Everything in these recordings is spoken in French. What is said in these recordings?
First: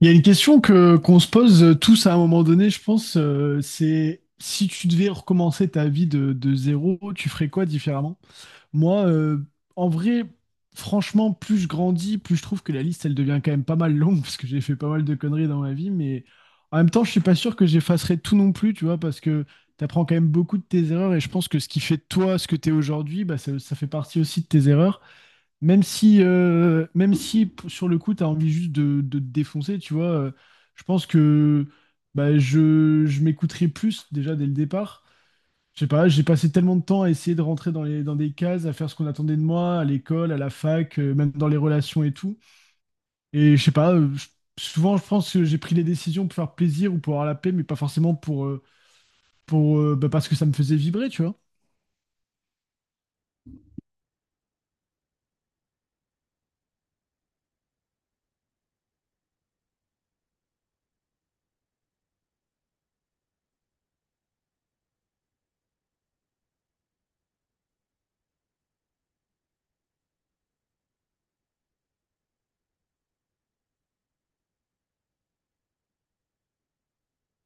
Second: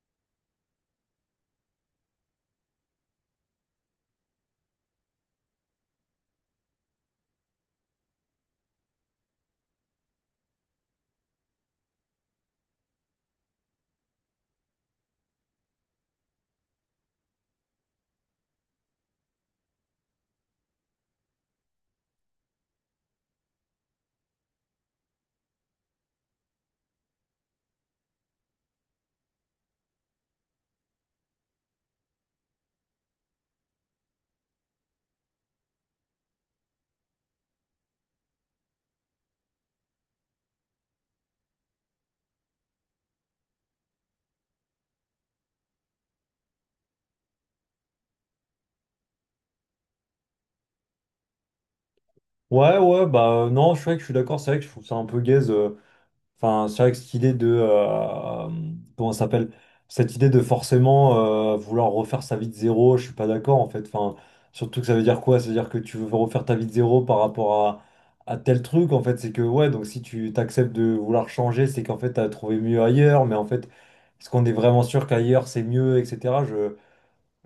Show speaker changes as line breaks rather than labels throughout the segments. Il y a une question que qu'on se pose tous à un moment donné, je pense, c'est si tu devais recommencer ta vie de zéro, tu ferais quoi différemment? Moi, en vrai, franchement, plus je grandis, plus je trouve que la liste, elle devient quand même pas mal longue parce que j'ai fait pas mal de conneries dans ma vie, mais en même temps, je suis pas sûr que j'effacerais tout non plus, tu vois, parce que tu apprends quand même beaucoup de tes erreurs et je pense que ce qui fait de toi ce que tu es aujourd'hui, bah, ça fait partie aussi de tes erreurs. Même si sur le coup, tu as envie juste de te défoncer, tu vois, je pense que bah, je m'écouterai plus déjà dès le départ. Je sais pas, j'ai passé tellement de temps à essayer de rentrer dans dans des cases, à faire ce qu'on attendait de moi, à l'école, à la fac, même dans les relations et tout. Et je sais pas, souvent je pense que j'ai pris les décisions pour faire plaisir ou pour avoir la paix, mais pas forcément pour, bah, parce que ça me faisait vibrer, tu vois.
Ouais, ouais, bah non, je suis vrai que je suis d'accord, c'est vrai que je trouve ça un peu gaze. Enfin, c'est vrai que cette idée de, comment ça s'appelle? Cette idée de forcément vouloir refaire sa vie de zéro, je suis pas d'accord en fait. Enfin, surtout que ça veut dire quoi? Ça veut dire que tu veux refaire ta vie de zéro par rapport à, tel truc en fait. C'est que ouais, donc si tu t'acceptes de vouloir changer, c'est qu'en fait t'as trouvé mieux ailleurs, mais en fait, est-ce qu'on est vraiment sûr qu'ailleurs c'est mieux, etc.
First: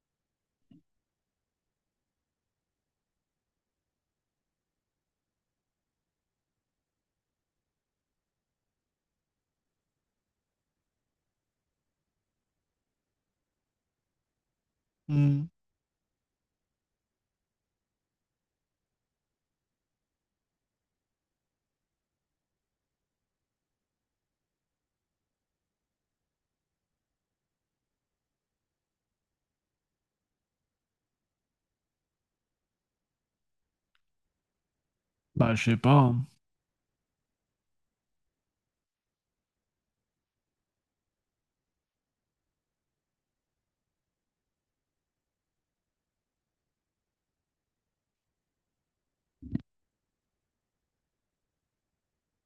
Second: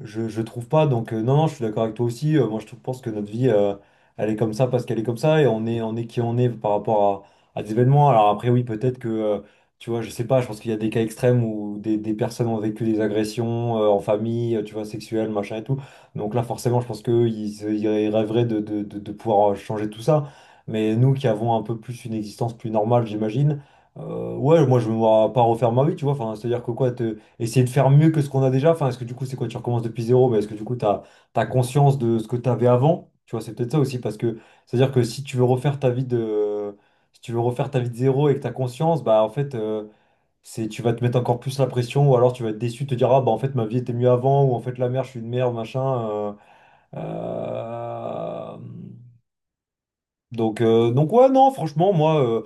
Je trouve pas, donc non, non, je suis d'accord avec toi aussi. Moi, pense que notre vie, elle est comme ça parce qu'elle est comme ça et on est qui on est par rapport à des événements. Alors après, oui, peut-être que, tu vois, je sais pas, je pense qu'il y a des cas extrêmes où des personnes ont vécu des agressions en famille, tu vois, sexuelles,
Hmm.
machin et tout. Donc là, forcément, je pense qu'eux, ils rêveraient de pouvoir changer tout ça. Mais nous qui avons un peu plus une existence plus normale, j'imagine, ouais, moi, je me vois pas refaire ma vie, tu vois. Enfin, c'est-à-dire que quoi, te essayer de faire mieux que ce qu'on a déjà? Enfin, est-ce que du coup, c'est quoi, tu recommences depuis zéro, mais est-ce que du coup, tu as conscience de ce que tu avais avant? Tu vois, c'est peut-être ça aussi, parce que c'est-à-dire que si tu veux
Bah, je sais
refaire ta
pas,
vie
hein.
de, si tu veux refaire ta vie de zéro et que tu as conscience, bah en fait, c'est, tu vas te mettre encore plus la pression, ou alors tu vas être déçu, te dire, ah bah en fait, ma vie était mieux avant, ou en fait, la merde, je suis une merde, machin. euh, euh, donc ouais, non, franchement, moi, euh,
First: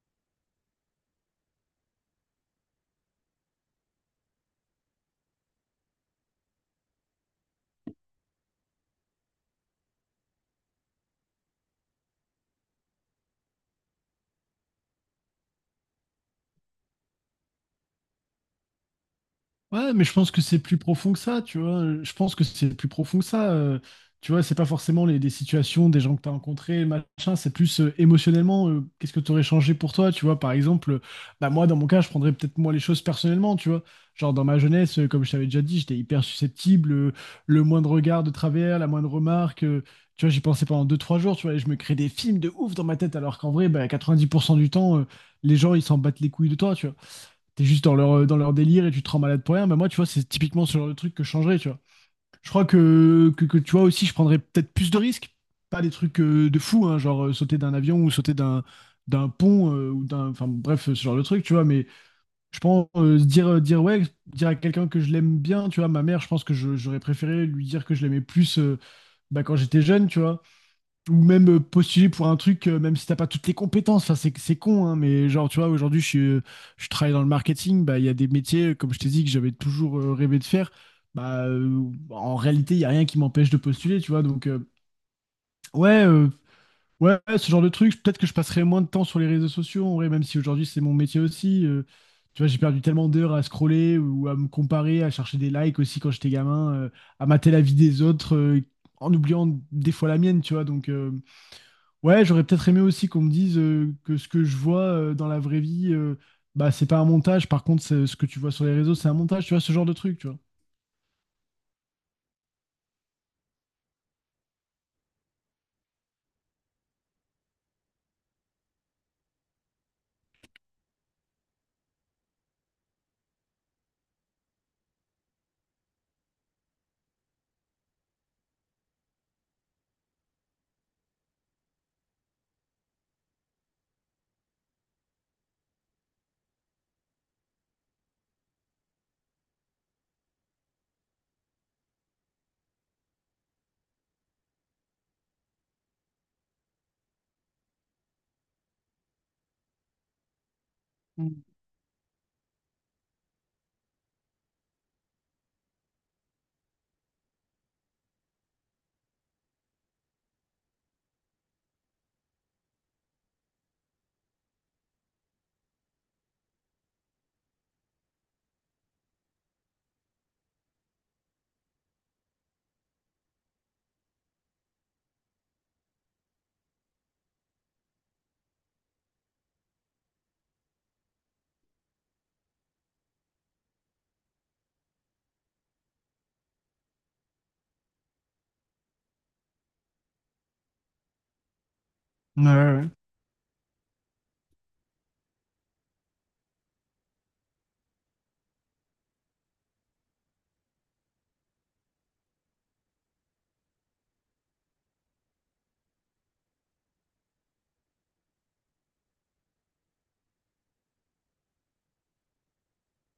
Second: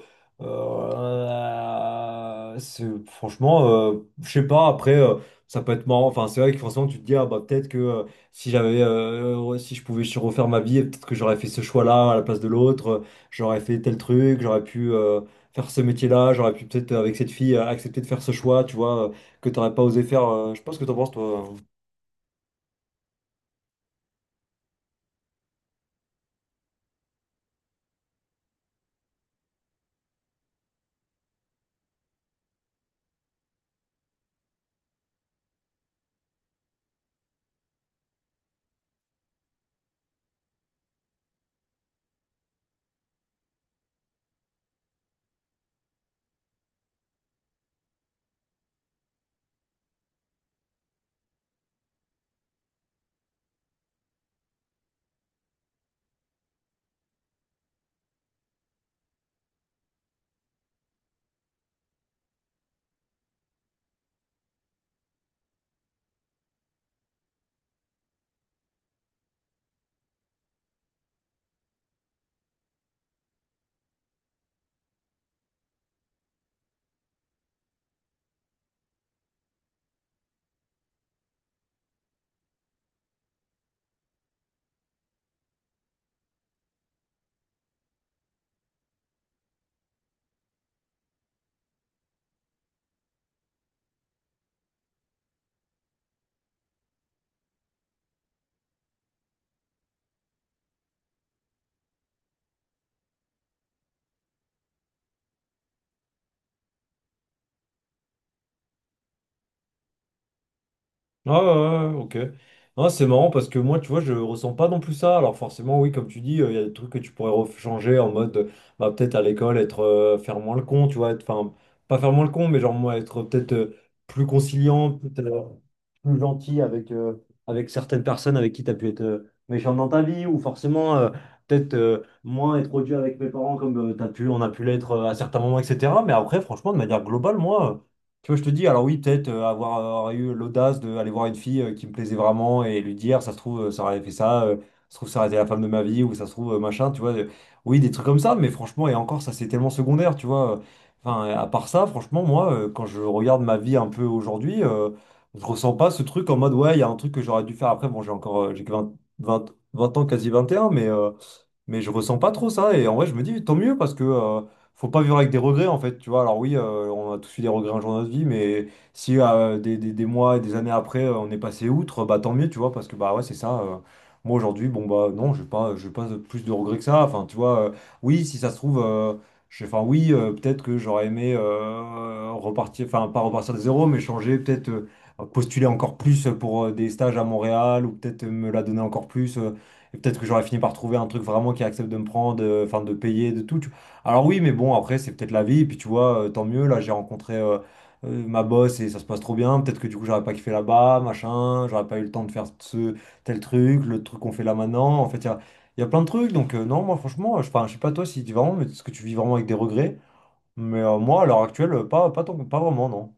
euh, c'est- franchement, je sais pas, après, ça peut être marrant. Enfin, c'est vrai que forcément, tu te dis, ah bah peut-être que si j'avais, ouais, si je pouvais refaire ma vie, peut-être que j'aurais fait ce choix-là à la place de l'autre, j'aurais fait tel truc, j'aurais pu faire ce métier-là, j'aurais pu peut-être, avec cette fille, accepter de faire ce choix, tu vois, que t'aurais pas
Ouais,
osé
mais je
faire.
pense que c'est
Je
plus
pense que t'en penses,
profond que ça,
toi.
tu vois. Je pense que c'est plus profond que ça. Tu vois, c'est pas forcément des situations, des gens que tu as rencontrés, machin. C'est plus émotionnellement, qu'est-ce que tu aurais changé pour toi, tu vois. Par exemple, bah moi, dans mon cas, je prendrais peut-être moi les choses personnellement, tu vois. Genre, dans ma jeunesse, comme je t'avais déjà dit, j'étais hyper susceptible. Le moindre regard de travers, la moindre remarque, tu vois, j'y pensais pendant deux, trois jours, tu vois. Et je me crée des films de ouf dans ma tête, alors qu'en vrai, bah, 90% du temps, les gens, ils s'en battent les couilles de toi, tu vois. T'es juste dans dans leur délire et tu te rends malade pour rien. Mais moi, tu vois, c'est typiquement ce genre de truc que je changerais, tu vois. Je crois que tu vois aussi, je prendrais peut-être plus de risques. Pas des trucs de fou, hein, genre sauter d'un avion ou sauter d'un pont ou d'un. Enfin bref, ce genre de truc, tu vois. Mais je pense se dire, dire ouais, dire à quelqu'un que je l'aime bien, tu vois. Ma mère, je pense que j'aurais préféré lui dire que je l'aimais plus bah, quand j'étais jeune, tu vois ou même postuler pour un truc, même si t'as pas toutes les compétences. Enfin, c'est con, hein, mais genre, tu vois, aujourd'hui, je travaille dans le marketing. Bah, il y a des métiers, comme je t'ai dit, que j'avais toujours rêvé de faire. Bah, en réalité, il y a rien qui m'empêche de postuler, tu vois. Donc, ouais, euh, ouais, ce genre de truc. Peut-être que je passerai moins de temps sur les réseaux sociaux, en vrai, même si aujourd'hui, c'est mon métier aussi. Tu vois, j'ai perdu tellement d'heures à scroller ou à me comparer, à chercher des likes aussi quand j'étais gamin, à mater la vie des autres, en oubliant des fois la mienne, tu vois. Donc, ouais, j'aurais peut-être aimé aussi qu'on me dise que ce que je vois dans la vraie vie, bah c'est pas un montage. Par contre, ce que tu vois sur les réseaux, c'est un montage. Tu vois ce genre de truc, tu vois.
Ah ouais, ouais, ouais, ok. Non, c'est marrant parce que moi, tu vois, je ressens pas non plus ça. Alors forcément, oui, comme tu dis, il y a des trucs que tu pourrais changer en mode, bah, peut-être à l'école, être faire moins le con, tu vois, enfin, pas faire moins le con, mais genre moi, être peut-être plus conciliant, peut-être, plus gentil avec, avec certaines personnes avec qui tu as pu être méchant dans ta vie, ou forcément, peut-être moins être odieux avec mes parents comme t'as pu, on a pu l'être à certains moments, etc. Mais après, franchement, de manière globale, moi... Tu vois, je te dis, alors oui, peut-être avoir eu l'audace d'aller voir une fille qui me plaisait vraiment et lui dire, ça se trouve, ça aurait fait ça, ça se trouve, ça aurait été la femme de ma vie, ou ça se trouve, machin, tu vois. Oui, des trucs comme ça, mais franchement, et encore, ça, c'est tellement secondaire, tu vois. Enfin,
Mm.
à part ça, franchement, moi, quand je regarde ma vie un peu aujourd'hui, je ressens pas ce truc en mode, ouais, il y a un truc que j'aurais dû faire après. Bon, j'ai encore, j'ai que 20, 20 20 ans, quasi 21, mais je ressens pas trop ça. Et en vrai, je me dis, tant mieux, parce que faut pas vivre avec des regrets, en fait. Tu vois, alors oui, on a tous eu des regrets un jour de notre vie, mais si des mois et des années après, on est passé outre, bah tant mieux, tu vois, parce que bah ouais, c'est ça. Moi, aujourd'hui, bon, bah non, je pas plus de regrets que ça. Enfin, tu vois, oui, si ça se trouve, enfin, oui, peut-être que j'aurais aimé repartir, enfin, pas repartir de zéro, mais changer, peut-être postuler encore plus pour des stages à Montréal, ou peut-être me la donner encore plus. Et peut-être que j'aurais fini par trouver un truc vraiment qui accepte de me prendre,
Ouais, ouais,
enfin
ouais.
de payer, de tout. Alors oui, mais bon, après, c'est peut-être la vie. Et puis tu vois, tant mieux. Là, j'ai rencontré ma boss et ça se passe trop bien. Peut-être que du coup, j'aurais pas kiffé là-bas, machin. J'aurais pas eu le temps de faire ce tel truc, le truc qu'on fait là maintenant. En fait, il y a plein de trucs. Donc non, moi, franchement, enfin, je sais pas toi si tu vraiment, mais est-ce que tu vis vraiment avec des regrets? Mais moi, à l'heure actuelle, pas vraiment, non.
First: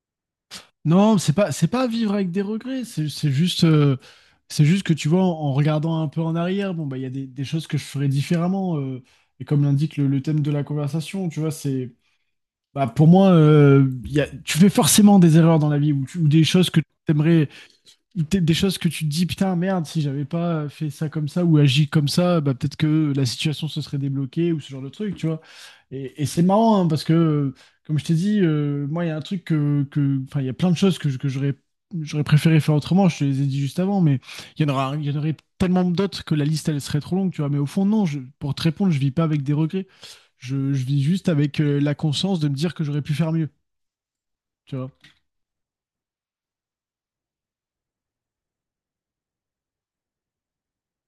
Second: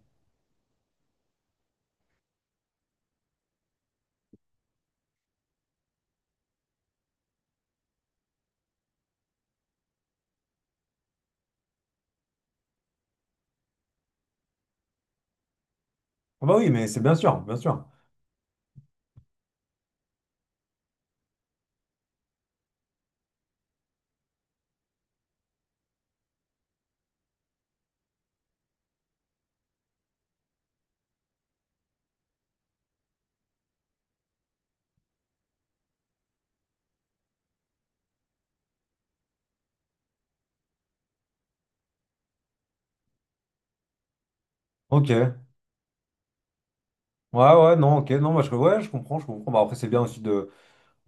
Non, c'est pas vivre avec des regrets. C'est juste c'est juste que tu vois en regardant un peu en arrière, bon bah il y a des choses que je ferais différemment. Et comme l'indique le thème de la conversation, tu vois, c'est bah pour moi il y a- tu fais forcément des erreurs dans la vie ou, ou des
Ah bah
choses
oui,
que
mais c'est
tu
bien sûr, bien sûr.
des choses que tu te dis, putain, merde, si j'avais pas fait ça comme ça ou agi comme ça, bah, peut-être que la situation se serait débloquée ou ce genre de truc, tu vois. Et c'est marrant hein, parce que, comme je t'ai dit, moi, il y a un truc enfin, il y a plein de choses que j'aurais préféré faire autrement, je te les ai dit juste avant, mais il y en aurait tellement d'autres que la liste, elle serait trop longue, tu vois. Mais au fond, non, pour te répondre, je vis pas avec des regrets. Je vis juste avec la conscience de me dire que j'aurais pu faire mieux, tu vois.
Ok. Ouais, ouais, non, ok. Non, moi, ouais, je comprends, je comprends. Bah, après, c'est bien aussi de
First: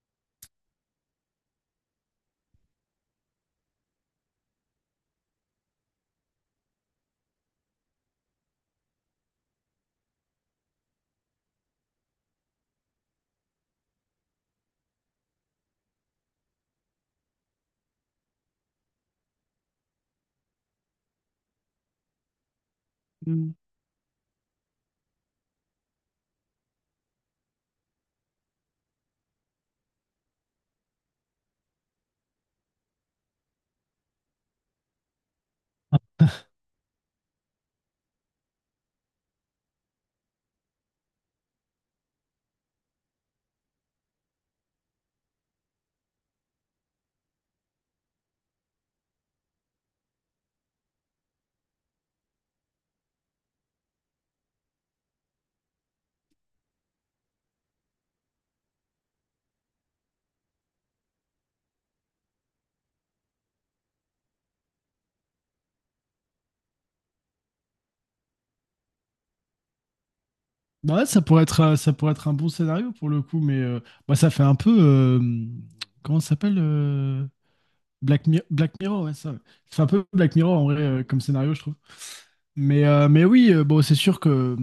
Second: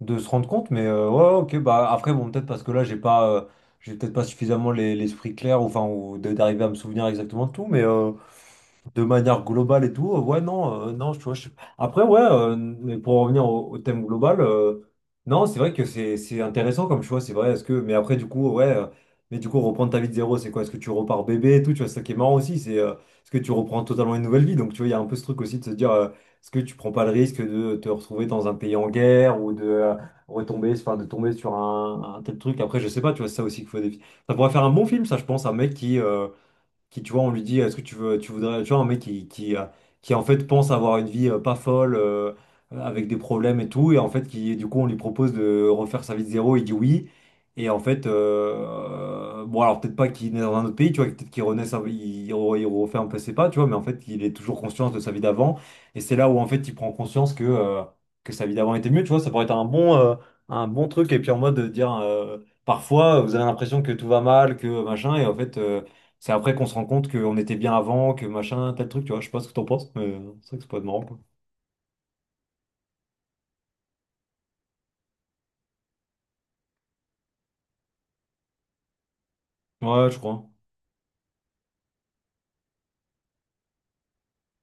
se rendre compte, mais ouais, ok, bah après, bon, peut-être parce que là, j'ai pas, j'ai peut-être pas suffisamment l'esprit clair, ou enfin, d'arriver à me souvenir exactement de tout, mais, de manière globale et tout, ouais, non, non, tu vois, Après, ouais, mais pour revenir au thème global, non, c'est vrai que c'est intéressant comme choix, c'est vrai, est-ce que... Mais après, du coup, ouais, mais du coup, reprendre ta vie de zéro, c'est quoi? Est-ce que tu repars bébé et tout, tu vois, c'est ça qui est marrant aussi, c'est est-ce que tu reprends totalement une nouvelle vie? Donc, tu vois, il y a un peu ce truc aussi de se dire, est-ce que tu prends pas le risque de te retrouver dans un pays en guerre ou de retomber, enfin, de tomber sur un tel truc? Après, je sais pas, tu vois, c'est ça aussi qu'il faut Ça pourrait faire un bon film, ça, je pense, un mec qui tu vois on lui dit, est-ce que tu veux, tu voudrais, tu vois, un mec qui en fait pense avoir une vie pas folle avec des problèmes et tout, et en fait qui du coup on lui propose de refaire sa vie de zéro, il dit oui, et en fait bon alors peut-être pas qu'il est dans un autre pays, tu vois, peut-être qu'il renaît il refait un peu ses pas, tu vois, mais en fait il est toujours conscient de sa vie d'avant, et c'est là où en fait il prend conscience que sa vie d'avant était mieux, tu vois. Ça pourrait être un bon truc, et puis en mode de dire parfois, vous avez l'impression que tout va mal, que machin, et en fait, c'est après qu'on se rend compte qu'on était bien avant, que machin, tel truc, tu vois. Je sais pas ce que t'en penses, mais c'est vrai que c'est pas marrant,
Ouais,
quoi.
ça pourrait être un bon scénario pour le coup, mais bah, ça fait un peu. Comment ça s'appelle Black, Black Mirror, ouais, ça. Ça fait un peu
Ouais, je
Black
crois.
Mirror en vrai comme scénario, je trouve. Mais oui, bon, c'est sûr que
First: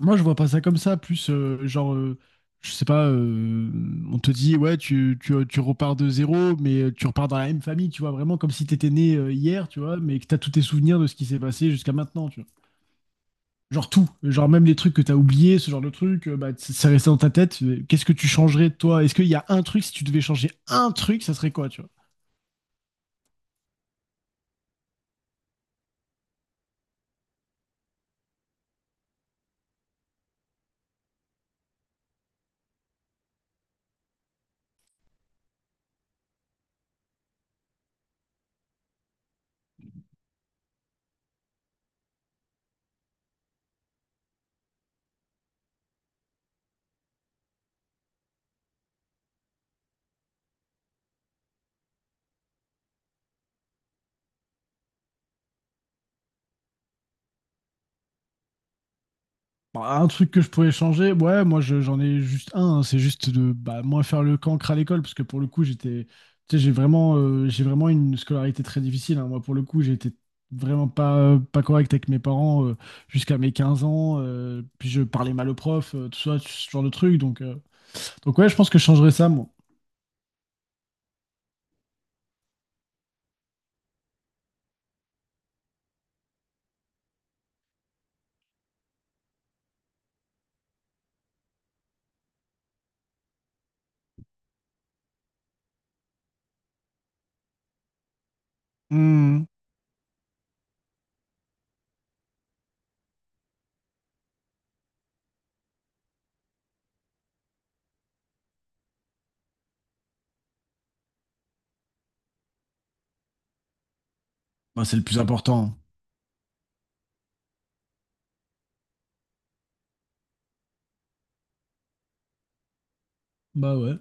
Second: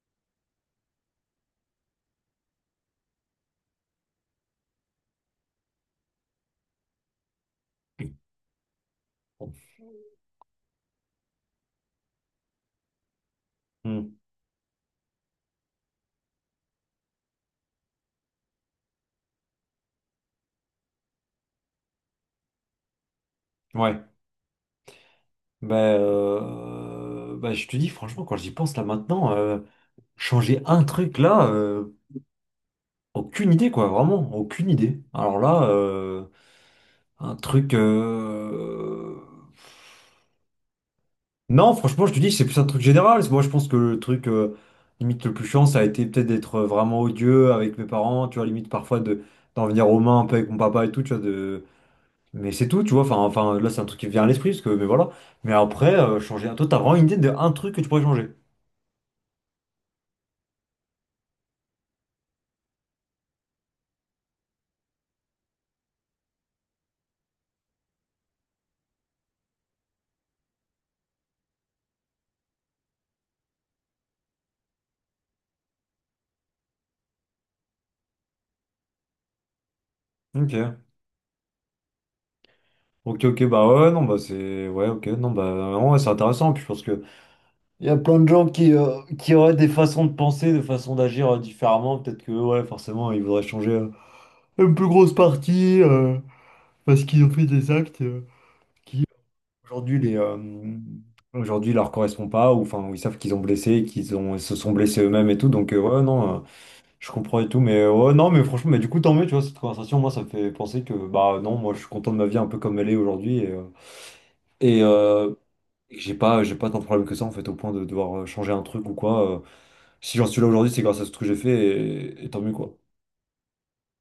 moi, je vois pas ça comme ça. Plus, genre, je sais pas, on te dit, ouais, tu repars de zéro, mais tu repars dans la même famille, tu vois, vraiment comme si t'étais né hier, tu vois, mais que t'as tous tes souvenirs de ce qui s'est passé jusqu'à maintenant. Genre tout,
Hmm.
genre même les trucs que t'as oubliés, ce genre de trucs, bah, c'est resté dans ta tête. Qu'est-ce que tu changerais toi? Est-ce qu'il y a un truc, si tu devais changer un truc, ça serait quoi, tu vois?
Ouais. Bah, je te dis, franchement, quand j'y pense là maintenant, changer un truc là, aucune idée, quoi. Vraiment, aucune idée. Alors là, un truc. Non, franchement, je te dis, c'est plus un truc général. Moi, je pense que le truc limite le plus chiant, ça a été peut-être d'être vraiment odieux avec mes parents, tu vois, limite parfois de d'en venir aux mains un peu avec mon papa et tout, tu vois, de... Mais c'est tout, tu vois, enfin là, c'est un truc qui me vient à l'esprit, parce que, mais voilà. Mais après, changer... Toi, t'as vraiment une idée de un truc que tu pourrais changer.
Bah, un truc que je pourrais changer, ouais, j'en ai juste un, hein, c'est juste de bah, moins faire le cancre à l'école, parce que pour le coup, j'étais, tu sais, j'ai vraiment une scolarité très difficile, hein. Moi, pour le coup, j'ai été vraiment pas, pas correct avec mes parents jusqu'à mes 15 ans, puis je parlais mal aux profs, tout ça, ce genre de truc. Donc ouais, je pense que je changerais ça, moi.
Ok. Ok, ok, bah ouais, non, bah c'est... Ouais, ok, non, bah ouais, c'est intéressant, puis je pense que... Il y a plein de gens qui auraient des façons de penser, des façons d'agir différemment, peut-être que, ouais, forcément, ils voudraient changer une plus grosse partie... parce qu'ils ont fait des actes.
Hmm.
Aujourd'hui, les, euh, aujourd'hui, il leur correspond pas, ou enfin, ils savent qu'ils ont, ils se sont blessés eux-mêmes et tout, donc ouais, non, je comprends et tout, mais ouais, non, mais franchement, mais du coup, tant mieux, tu vois, cette conversation, moi, ça me fait penser que, bah non, moi, je suis content de ma vie un peu comme elle est aujourd'hui, et, euh, et
Bah, c'est le plus
euh,
important.
j'ai pas tant de problèmes que ça, en fait, au point de devoir changer un truc ou quoi. Si j'en suis là aujourd'hui, c'est grâce à ce que j'ai fait, et tant mieux, quoi.
Bah ouais.